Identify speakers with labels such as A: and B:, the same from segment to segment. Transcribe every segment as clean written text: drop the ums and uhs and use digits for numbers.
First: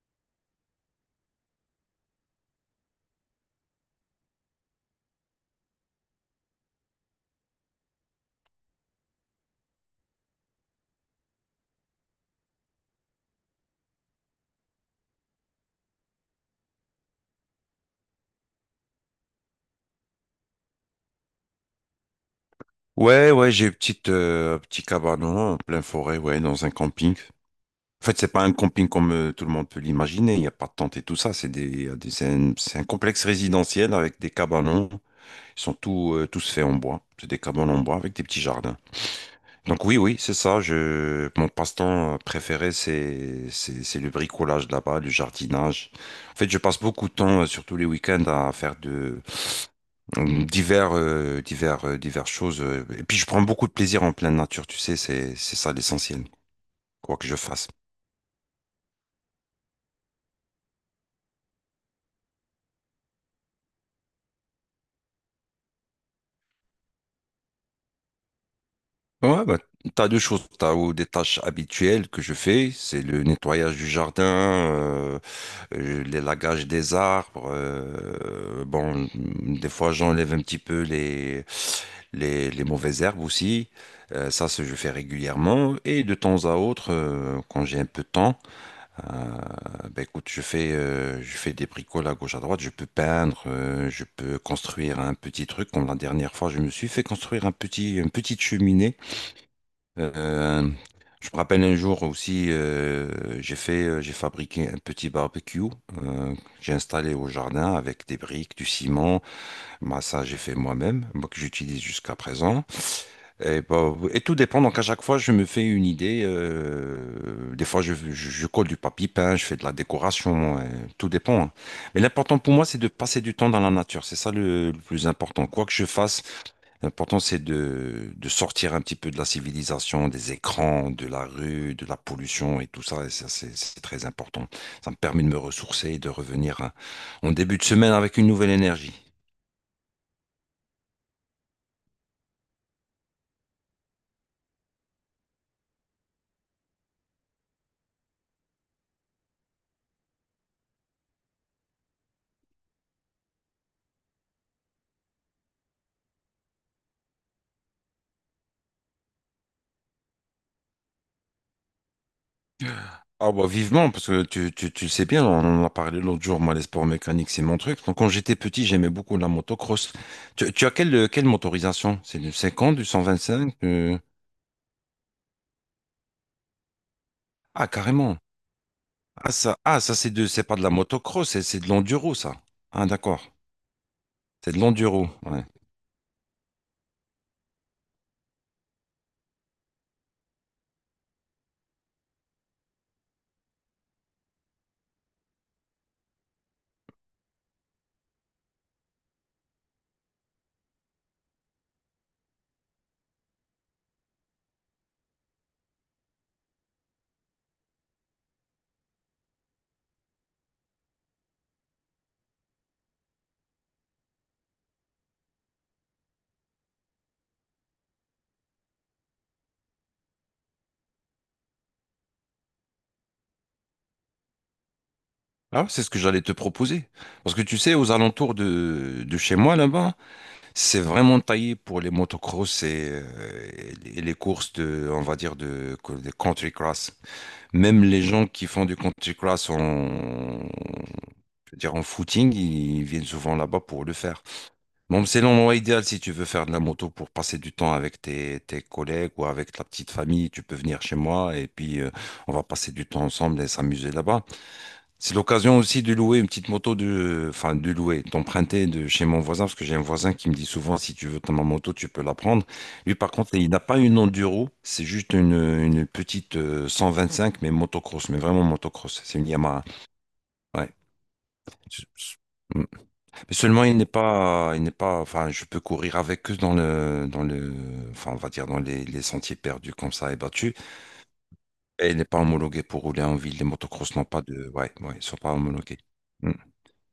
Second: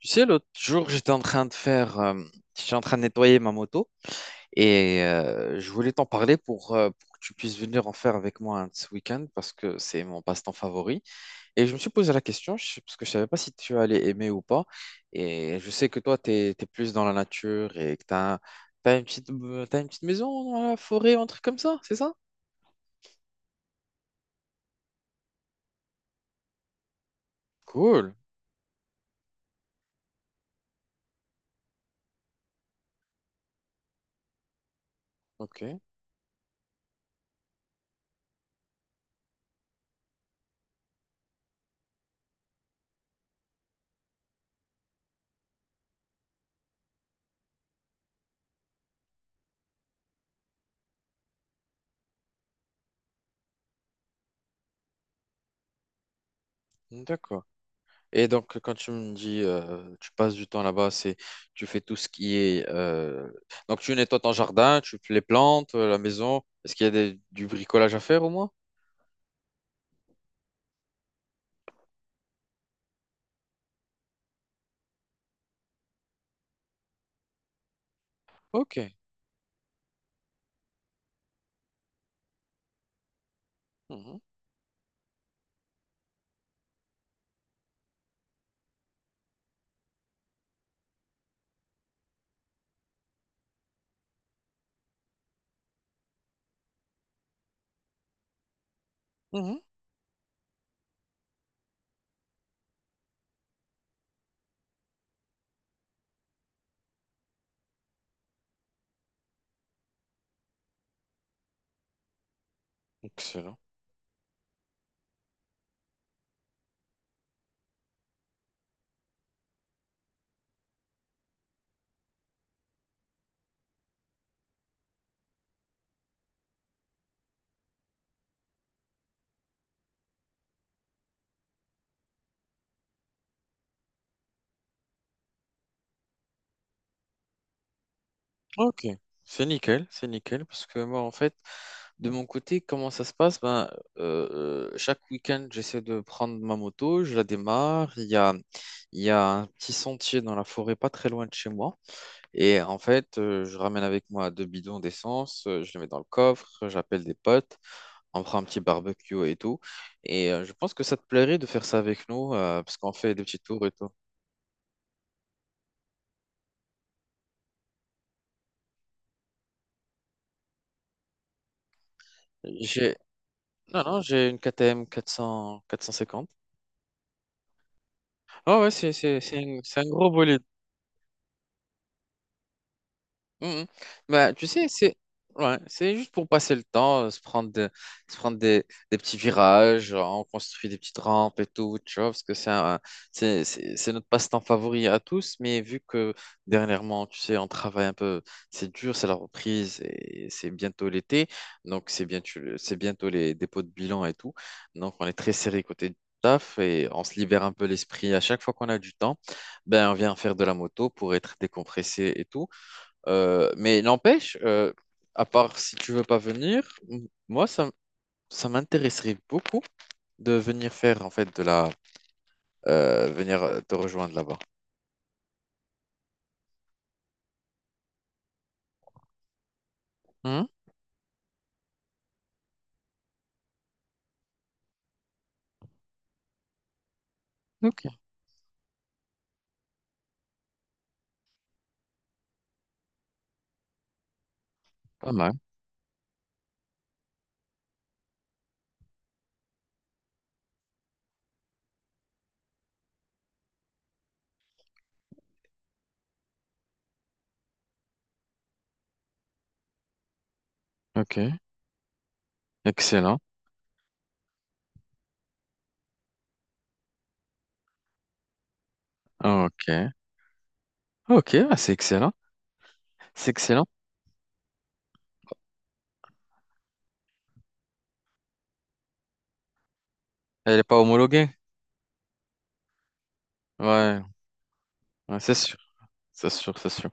A: Tu sais, l'autre jour, j'étais en train de faire, j'étais en train de nettoyer ma moto et je voulais t'en parler pour que tu puisses venir en faire avec moi un de ce week-end parce que c'est mon passe-temps favori. Et je me suis posé la question parce que je savais pas si tu allais aimer ou pas. Et je sais que toi, tu es, plus dans la nature et que tu as, une petite, t'as une petite maison dans la forêt, un truc comme ça, c'est ça?
B: Ouais, ouais, j'ai une petite, un petit cabanon en pleine forêt, ouais, dans un camping. En
A: Cool.
B: fait, c'est pas un camping comme tout le monde peut l'imaginer. Il n'y a pas de tente et tout ça. C'est c'est c'est un complexe résidentiel avec des cabanons. Ils
A: Ok,
B: sont tous, tous faits en bois. C'est des cabanons en bois avec des petits jardins. Donc oui, oui, c'est ça. Mon passe-temps préféré, c'est le bricolage là-bas, le jardinage. En fait, je passe beaucoup de temps, surtout les week-ends, à faire de, diverses choses. Et puis je prends beaucoup de plaisir en pleine nature, tu sais, c'est ça l'essentiel, quoi que je
A: d'accord.
B: fasse.
A: Et donc, quand tu me dis, tu passes du temps là-bas, c'est, tu fais tout ce qui est, donc tu nettoies ton jardin, tu fais les plantes, la maison. Est-ce qu'il y a des- du bricolage à faire au moins?
B: Ouais, bah, t'as deux choses. T'as ou des tâches habituelles que je fais, c'est le nettoyage du jardin, l'élagage des arbres.
A: Ok.
B: Bon, des fois j'enlève un petit peu les mauvaises herbes aussi.
A: Mhm.
B: Ça, je fais régulièrement. Et de temps à autre, quand j'ai un peu de temps. Euh, ben écoute, je fais des bricoles à gauche à droite, je peux peindre, je peux construire un petit truc. Comme la dernière fois, je me suis fait construire un petit, une petite cheminée.
A: Mhm.
B: Euh, je me rappelle un jour aussi, j'ai fait, j'ai fabriqué un petit barbecue. euh, j'ai installé au jardin avec des briques, du ciment. Moi, ça, j'ai fait moi-même, moi que j'utilise jusqu'à présent.
A: Excellent.
B: Et, bah, et tout dépend. Donc, à chaque fois, je me fais une idée. Des fois, je colle du papier peint, je fais de la décoration. Tout dépend, hein. Mais l'important pour moi, c'est de passer du temps dans la nature. C'est ça le plus important. Quoi que je fasse, l'important, c'est de sortir un petit peu de la civilisation, des écrans, de la rue, de la pollution et tout ça. Et ça, c'est très important. Ça me permet de me ressourcer et de revenir, hein, en début de semaine avec une nouvelle
A: Ok.
B: énergie.
A: C'est nickel, parce que moi, en fait, de mon côté, comment ça se passe? Ben, euh, chaque week-end, j'essaie de prendre ma moto, je la démarre. Il y a un petit sentier dans la forêt, pas très loin de chez moi. Et en fait, je ramène avec moi deux bidons d'essence, je les mets dans le coffre, j'appelle des potes, on prend un petit barbecue et tout. Et je pense que ça te plairait de faire ça avec nous, parce qu'on fait des
B: Ah
A: petits
B: bah
A: tours et tout.
B: vivement, parce que tu le sais bien, on en a parlé l'autre jour, moi les sports mécaniques c'est mon truc. Donc quand j'étais petit j'aimais beaucoup la motocross. Tu as quelle motorisation? C'est du 50 du
A: J'ai...
B: 125?
A: Non, non, j'ai une KTM 400... 450.
B: Ah carrément.
A: Ah ouais, c'est c'est- c'est un
B: Ah,
A: c'est un
B: ça
A: gros
B: c'est de,
A: bolide.
B: c'est pas de la motocross, c'est de l'enduro ça. Ah d'accord,
A: Mhm. Bah, tu
B: c'est de
A: sais,
B: l'enduro. Ouais.
A: c'est juste pour passer le temps, se prendre des petits virages, on construit des petites rampes et tout, tu vois, parce que c'est un- c'est notre passe-temps favori à tous, mais vu que dernièrement, tu sais, on travaille un peu, c'est dur, c'est la reprise et c'est bientôt l'été, donc c'est bien, c'est bientôt les dépôts de bilan et tout, donc on est très serré côté taf et on se libère un peu l'esprit à chaque fois qu'on a du temps, ben on vient faire de la moto pour être décompressé et tout. Mais n'empêche, à part si tu veux pas venir, m- moi, ça, m- ça m'intéresserait beaucoup de venir faire, en fait, de la... venir te rejoindre là-bas.
B: Ah c'est ce que j'allais te proposer. Parce que tu sais, aux alentours de chez moi là-bas,
A: Hein.
B: c'est vraiment taillé pour les motocross et, et les courses de, on va dire, de country cross. Même
A: Ok,
B: les gens qui font du Country Cross en, je veux dire, en footing, ils viennent souvent là-bas pour le faire. Bon,
A: pas
B: c'est
A: mal.
B: l'endroit idéal si tu veux faire de la moto pour passer du temps avec tes collègues ou avec la petite famille. Tu peux venir chez moi et puis on va passer du temps ensemble et s'amuser là-bas. C'est l'occasion aussi de louer une petite moto de, enfin, de louer, d'emprunter de chez mon voisin, parce que j'ai un voisin qui me dit souvent, si tu
A: Ok,
B: veux ta ma moto, tu peux la prendre. Lui, par
A: excellent.
B: contre, il n'a pas une enduro, c'est juste une petite 125, mais motocross, mais vraiment motocross. C'est une Yamaha.
A: Ok,
B: Ouais.
A: ok, ah, c'est
B: Je-
A: excellent.
B: je- Mm.
A: C'est
B: Mais seulement,
A: excellent.
B: il n'est pas, enfin, je peux courir avec eux dans dans le, enfin, on va dire dans les sentiers perdus comme ça et battus.
A: Elle n'est pas homologuée.
B: Et il n'est pas homologué pour rouler en ville. Les motocross
A: Ouais,
B: n'ont pas de, ouais, ouais, ils sont
A: ouais,
B: pas
A: c'est sûr,
B: homologués.
A: c'est
B: Mm.
A: sûr, c'est sûr.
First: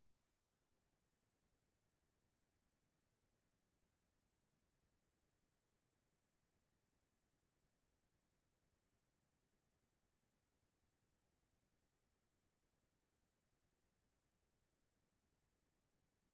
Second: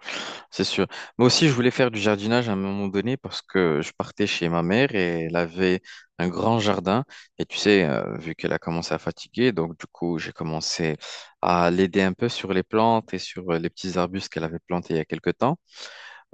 A: C'est sûr. Moi aussi, je voulais faire du jardinage à un moment donné parce que je partais chez ma mère et elle avait un grand jardin. Et tu sais, vu qu'elle a commencé à fatiguer, donc du coup, j'ai commencé à l'aider un peu sur les plantes et sur les petits arbustes qu'elle avait plantés il y a quelque temps.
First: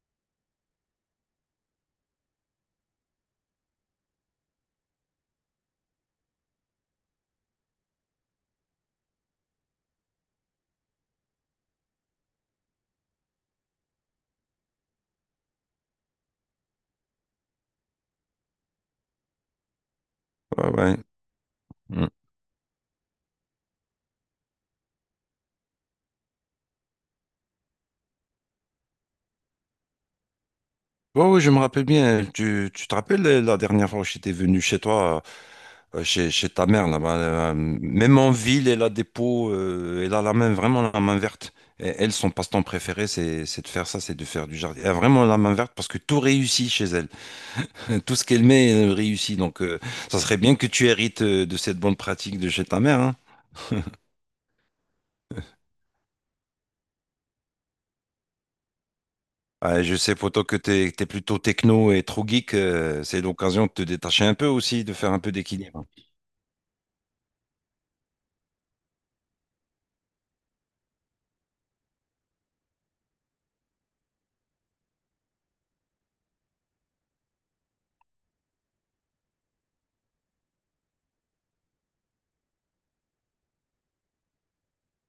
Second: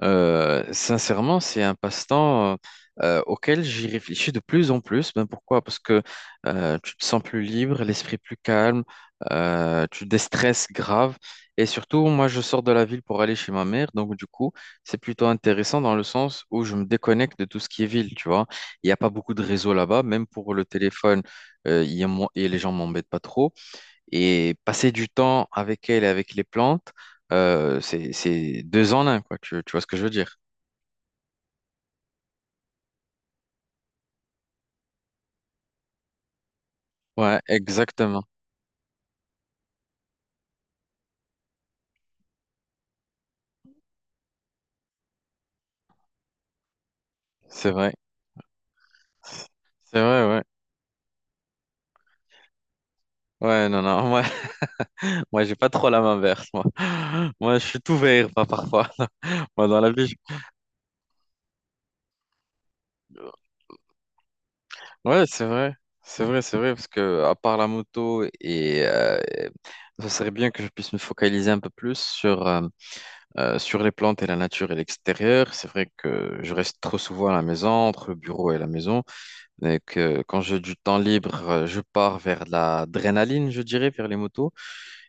A: Sincèrement, c'est un passe-temps auquel j'y réfléchis de plus en plus. Ben pourquoi? Parce que tu te sens plus libre, l'esprit plus calme, tu déstresses grave. Et surtout, moi, je sors de la ville pour aller chez ma mère. Donc, du coup, c'est plutôt intéressant dans le sens où je me déconnecte de tout ce qui est ville, tu vois. Il n'y a pas beaucoup de réseaux là-bas. Même pour le
B: Ouais, ouais.
A: téléphone, il y a
B: Hmm.
A: mo- et les gens m'embêtent pas trop. Et passer du temps avec elle et avec les plantes, c'est deux en un, quoi. Tu vois ce que je veux dire?
B: Oui, oui, je me rappelle bien. Tu te rappelles la dernière fois où j'étais venu chez toi, chez ta mère là-bas,
A: Ouais,
B: même
A: exactement.
B: en ville, elle a des pots, elle a la main, vraiment la main verte. Et elle, son passe-temps préféré, c'est de faire ça, c'est de faire du jardin. Elle a vraiment la main verte parce que tout réussit chez elle.
A: C'est vrai.
B: Tout ce qu'elle met, elle réussit. Donc,
A: C'est
B: ça
A: vrai,
B: serait
A: ouais.
B: bien que tu hérites de cette bonne pratique de chez ta mère, hein.
A: Ouais, non, non. Moi, moi j'ai pas trop la main verte, moi. Moi, je suis tout vert, pas parfois. Moi, dans
B: Ah,
A: la
B: je
A: vie,
B: sais,
A: je-
B: poto, que es plutôt techno et trop geek. C'est l'occasion de te détacher un peu aussi, de faire un
A: Ouais,
B: peu
A: c'est vrai,
B: d'équilibre.
A: c'est vrai, c'est vrai, parce que à part la moto ça serait bien que je puisse me focaliser un peu plus sur sur les plantes et la nature et l'extérieur. C'est vrai que je reste trop souvent à la maison, entre le bureau et la maison. Et que quand j'ai du temps libre, je pars vers de l'adrénaline, je dirais, vers les motos.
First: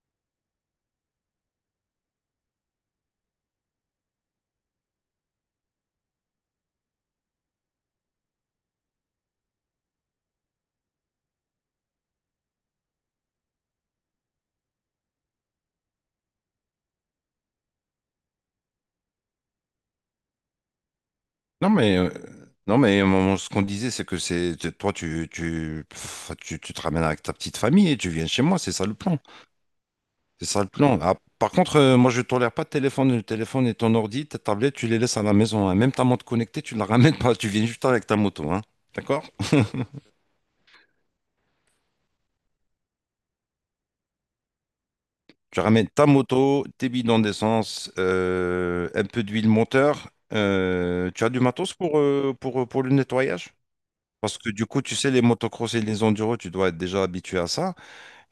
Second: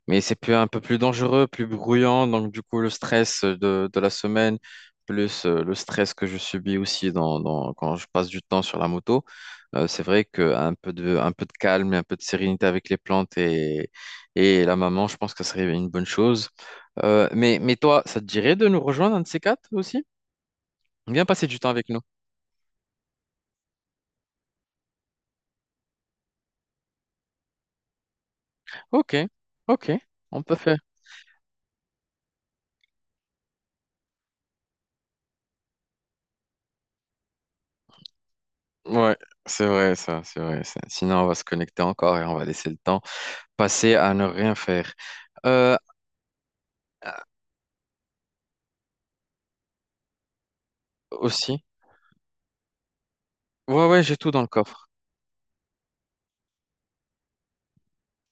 A: Mais c'est plus, un peu plus dangereux, plus bruyant. Donc, du coup, de la semaine, plus le stress que je subis aussi dans, dans- quand je passe du temps sur la moto, c'est vrai qu'un peu de, un peu de calme et un peu de sérénité avec les plantes et la maman, je pense que ça serait une bonne chose. Mais toi, ça te dirait de nous rejoindre, un de ces quatre aussi? Viens passer du
B: Non
A: temps avec
B: mais
A: nous.
B: ce qu'on disait c'est que toi tu tu, pff, tu tu te ramènes avec ta petite famille et tu viens chez moi, c'est ça le
A: Ok,
B: plan.
A: ok, on peut faire.
B: Ah, par contre moi je tolère pas de téléphone, le téléphone et ton ordi, ta tablette, tu les laisses à la maison, hein. Même ta montre connectée tu la ramènes pas, tu viens juste avec ta moto, hein.
A: Ouais,
B: D'accord?
A: c'est vrai ça, c'est vrai ça. Sinon, on va se connecter encore et on va laisser le temps passer à ne rien faire.
B: Tu
A: Euh,
B: ramènes ta moto, tes bidons d'essence, un peu d'huile moteur. Tu as du
A: aussi.
B: matos pour le nettoyage
A: Ouais, ouais, j'ai tout
B: parce
A: dans le
B: que du coup
A: coffre.
B: tu sais les motocross et les enduros tu dois être déjà habitué à ça.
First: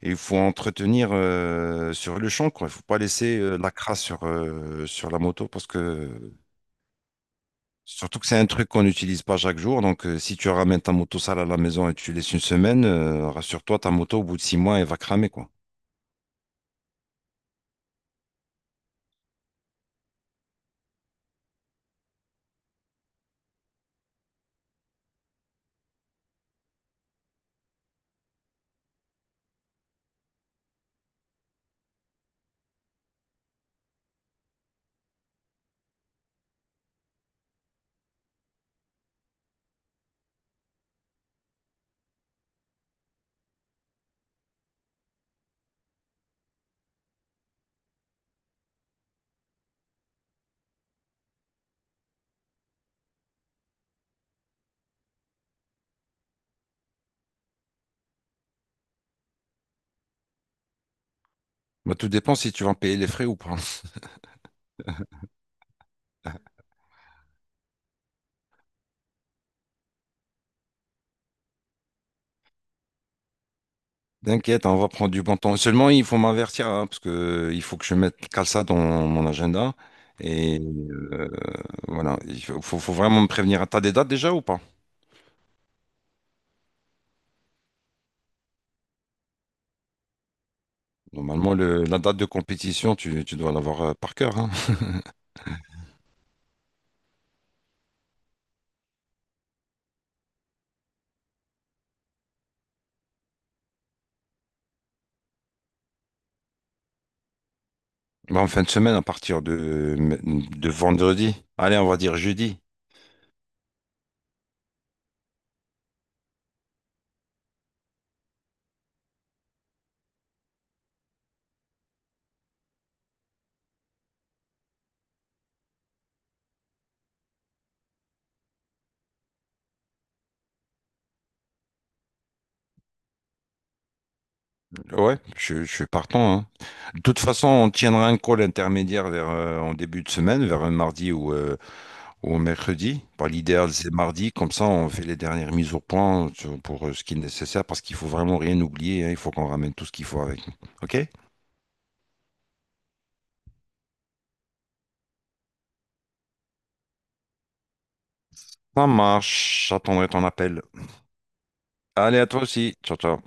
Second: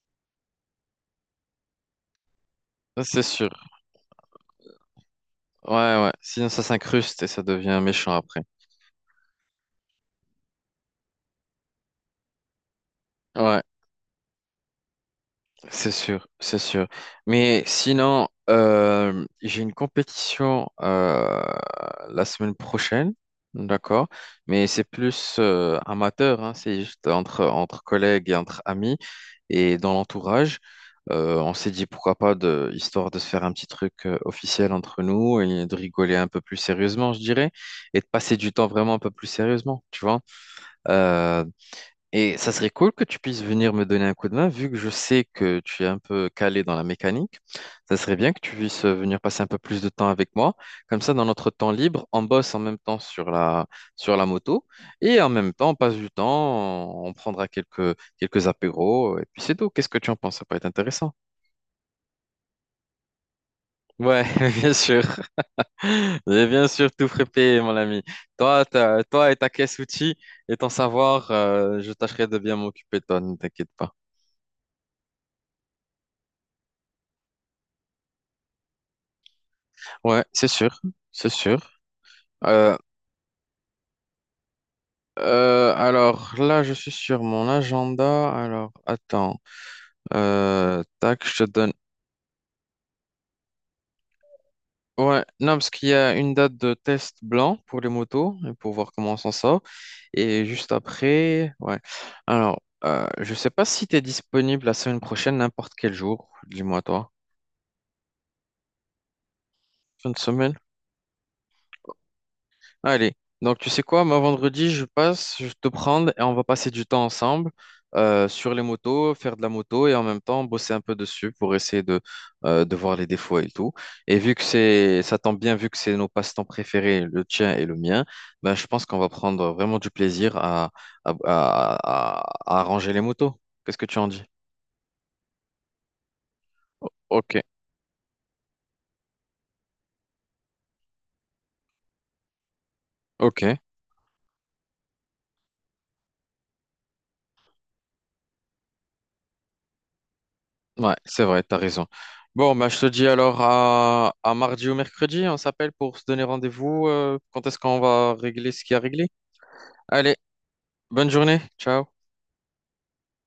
B: Et il faut entretenir, sur le champ, quoi. Il faut pas
A: Ça, c'est
B: laisser
A: sûr.
B: la crasse sur la moto parce
A: Ouais,
B: que
A: ouais. Sinon, ça s'incruste et ça devient méchant
B: surtout que c'est
A: après.
B: un truc qu'on n'utilise pas chaque jour. Donc si tu ramènes ta moto sale à la maison et tu laisses une semaine,
A: Ouais.
B: rassure-toi, ta moto au bout de 6 mois, elle va cramer, quoi.
A: C'est sûr, c'est sûr. Mais sinon, j'ai une compétition la semaine prochaine, d'accord? Mais c'est plus amateur, hein, entre collègues et entre amis et dans l'entourage. On s'est dit pourquoi pas, histoire de se faire un petit truc officiel entre nous et de rigoler un peu plus sérieusement, je dirais, et de passer du temps vraiment un peu plus sérieusement, tu vois? Euh, et ça serait cool que tu puisses venir me donner un coup de main, vu que je sais que tu es un peu calé dans la mécanique. Ça serait bien que tu puisses venir passer un peu plus de temps avec moi. Comme ça, dans notre temps libre, on bosse en même temps sur la moto et en même temps, on passe du temps, on prendra quelques apéros et puis c'est tout. Qu'est-ce que tu en penses? Ça peut être intéressant.
B: Bah, tout dépend si tu vas payer les frais ou pas.
A: Ouais, bien sûr. Et bien sûr, tout frappé, mon ami. Toi et ta caisse outils et ton savoir, je tâcherai de bien m'occuper de toi, ne t'inquiète pas.
B: T'inquiète, hein, on va prendre du bon temps. Seulement, il faut m'avertir, hein, parce que il faut que je mette cale ça dans mon agenda.
A: Ouais, c'est
B: Et
A: sûr,
B: euh,
A: c'est sûr.
B: voilà, il faut,
A: Euh,
B: vraiment me prévenir. T'as des dates déjà ou pas?
A: alors là, je suis sur mon agenda. Alors, attends. Tac, je te
B: Normalement,
A: donne.
B: la date de compétition, tu dois l'avoir par cœur, hein.
A: Ouais, non, parce qu'il y a une date de test blanc pour les motos, et pour voir comment on s'en sort. Et juste après, ouais. Alors, je sais pas si tu es disponible la semaine prochaine, n'importe quel jour. Dis-moi toi.
B: Bah, en fin de semaine, à partir
A: Fin de semaine?
B: de vendredi. Allez, on va dire jeudi.
A: Allez, donc tu sais quoi, moi vendredi, je passe, je vais te prendre et on va passer du temps ensemble sur les motos, faire de la moto et en même temps bosser un peu dessus pour essayer de voir les défauts et tout. Et vu que c'est, ça tombe bien, vu que c'est nos passe-temps préférés, le tien et le mien, ben, je pense qu'on va prendre vraiment du plaisir à, à arranger les motos. Qu'est-ce que tu en dis?
B: Ouais, je suis partant, hein. De toute
A: Ok,
B: façon, on tiendra un call intermédiaire vers, en début de semaine, vers un mardi ou un mercredi. Bah,
A: ok,
B: l'idéal, c'est mardi. Comme ça, on fait les dernières mises au point pour ce qui est nécessaire parce qu'il faut vraiment rien oublier, hein. Il faut qu'on ramène tout ce qu'il faut avec nous.
A: ouais,
B: OK?
A: c'est vrai, t'as raison. Bon, bah, je te dis alors à mardi ou mercredi, on s'appelle pour se donner rendez-vous. Quand est-ce qu'on va régler ce qui a
B: Ça
A: réglé?
B: marche. J'attendrai
A: Allez,
B: ton appel.
A: bonne journée. Ciao.
B: Allez, à toi aussi. Ciao, ciao.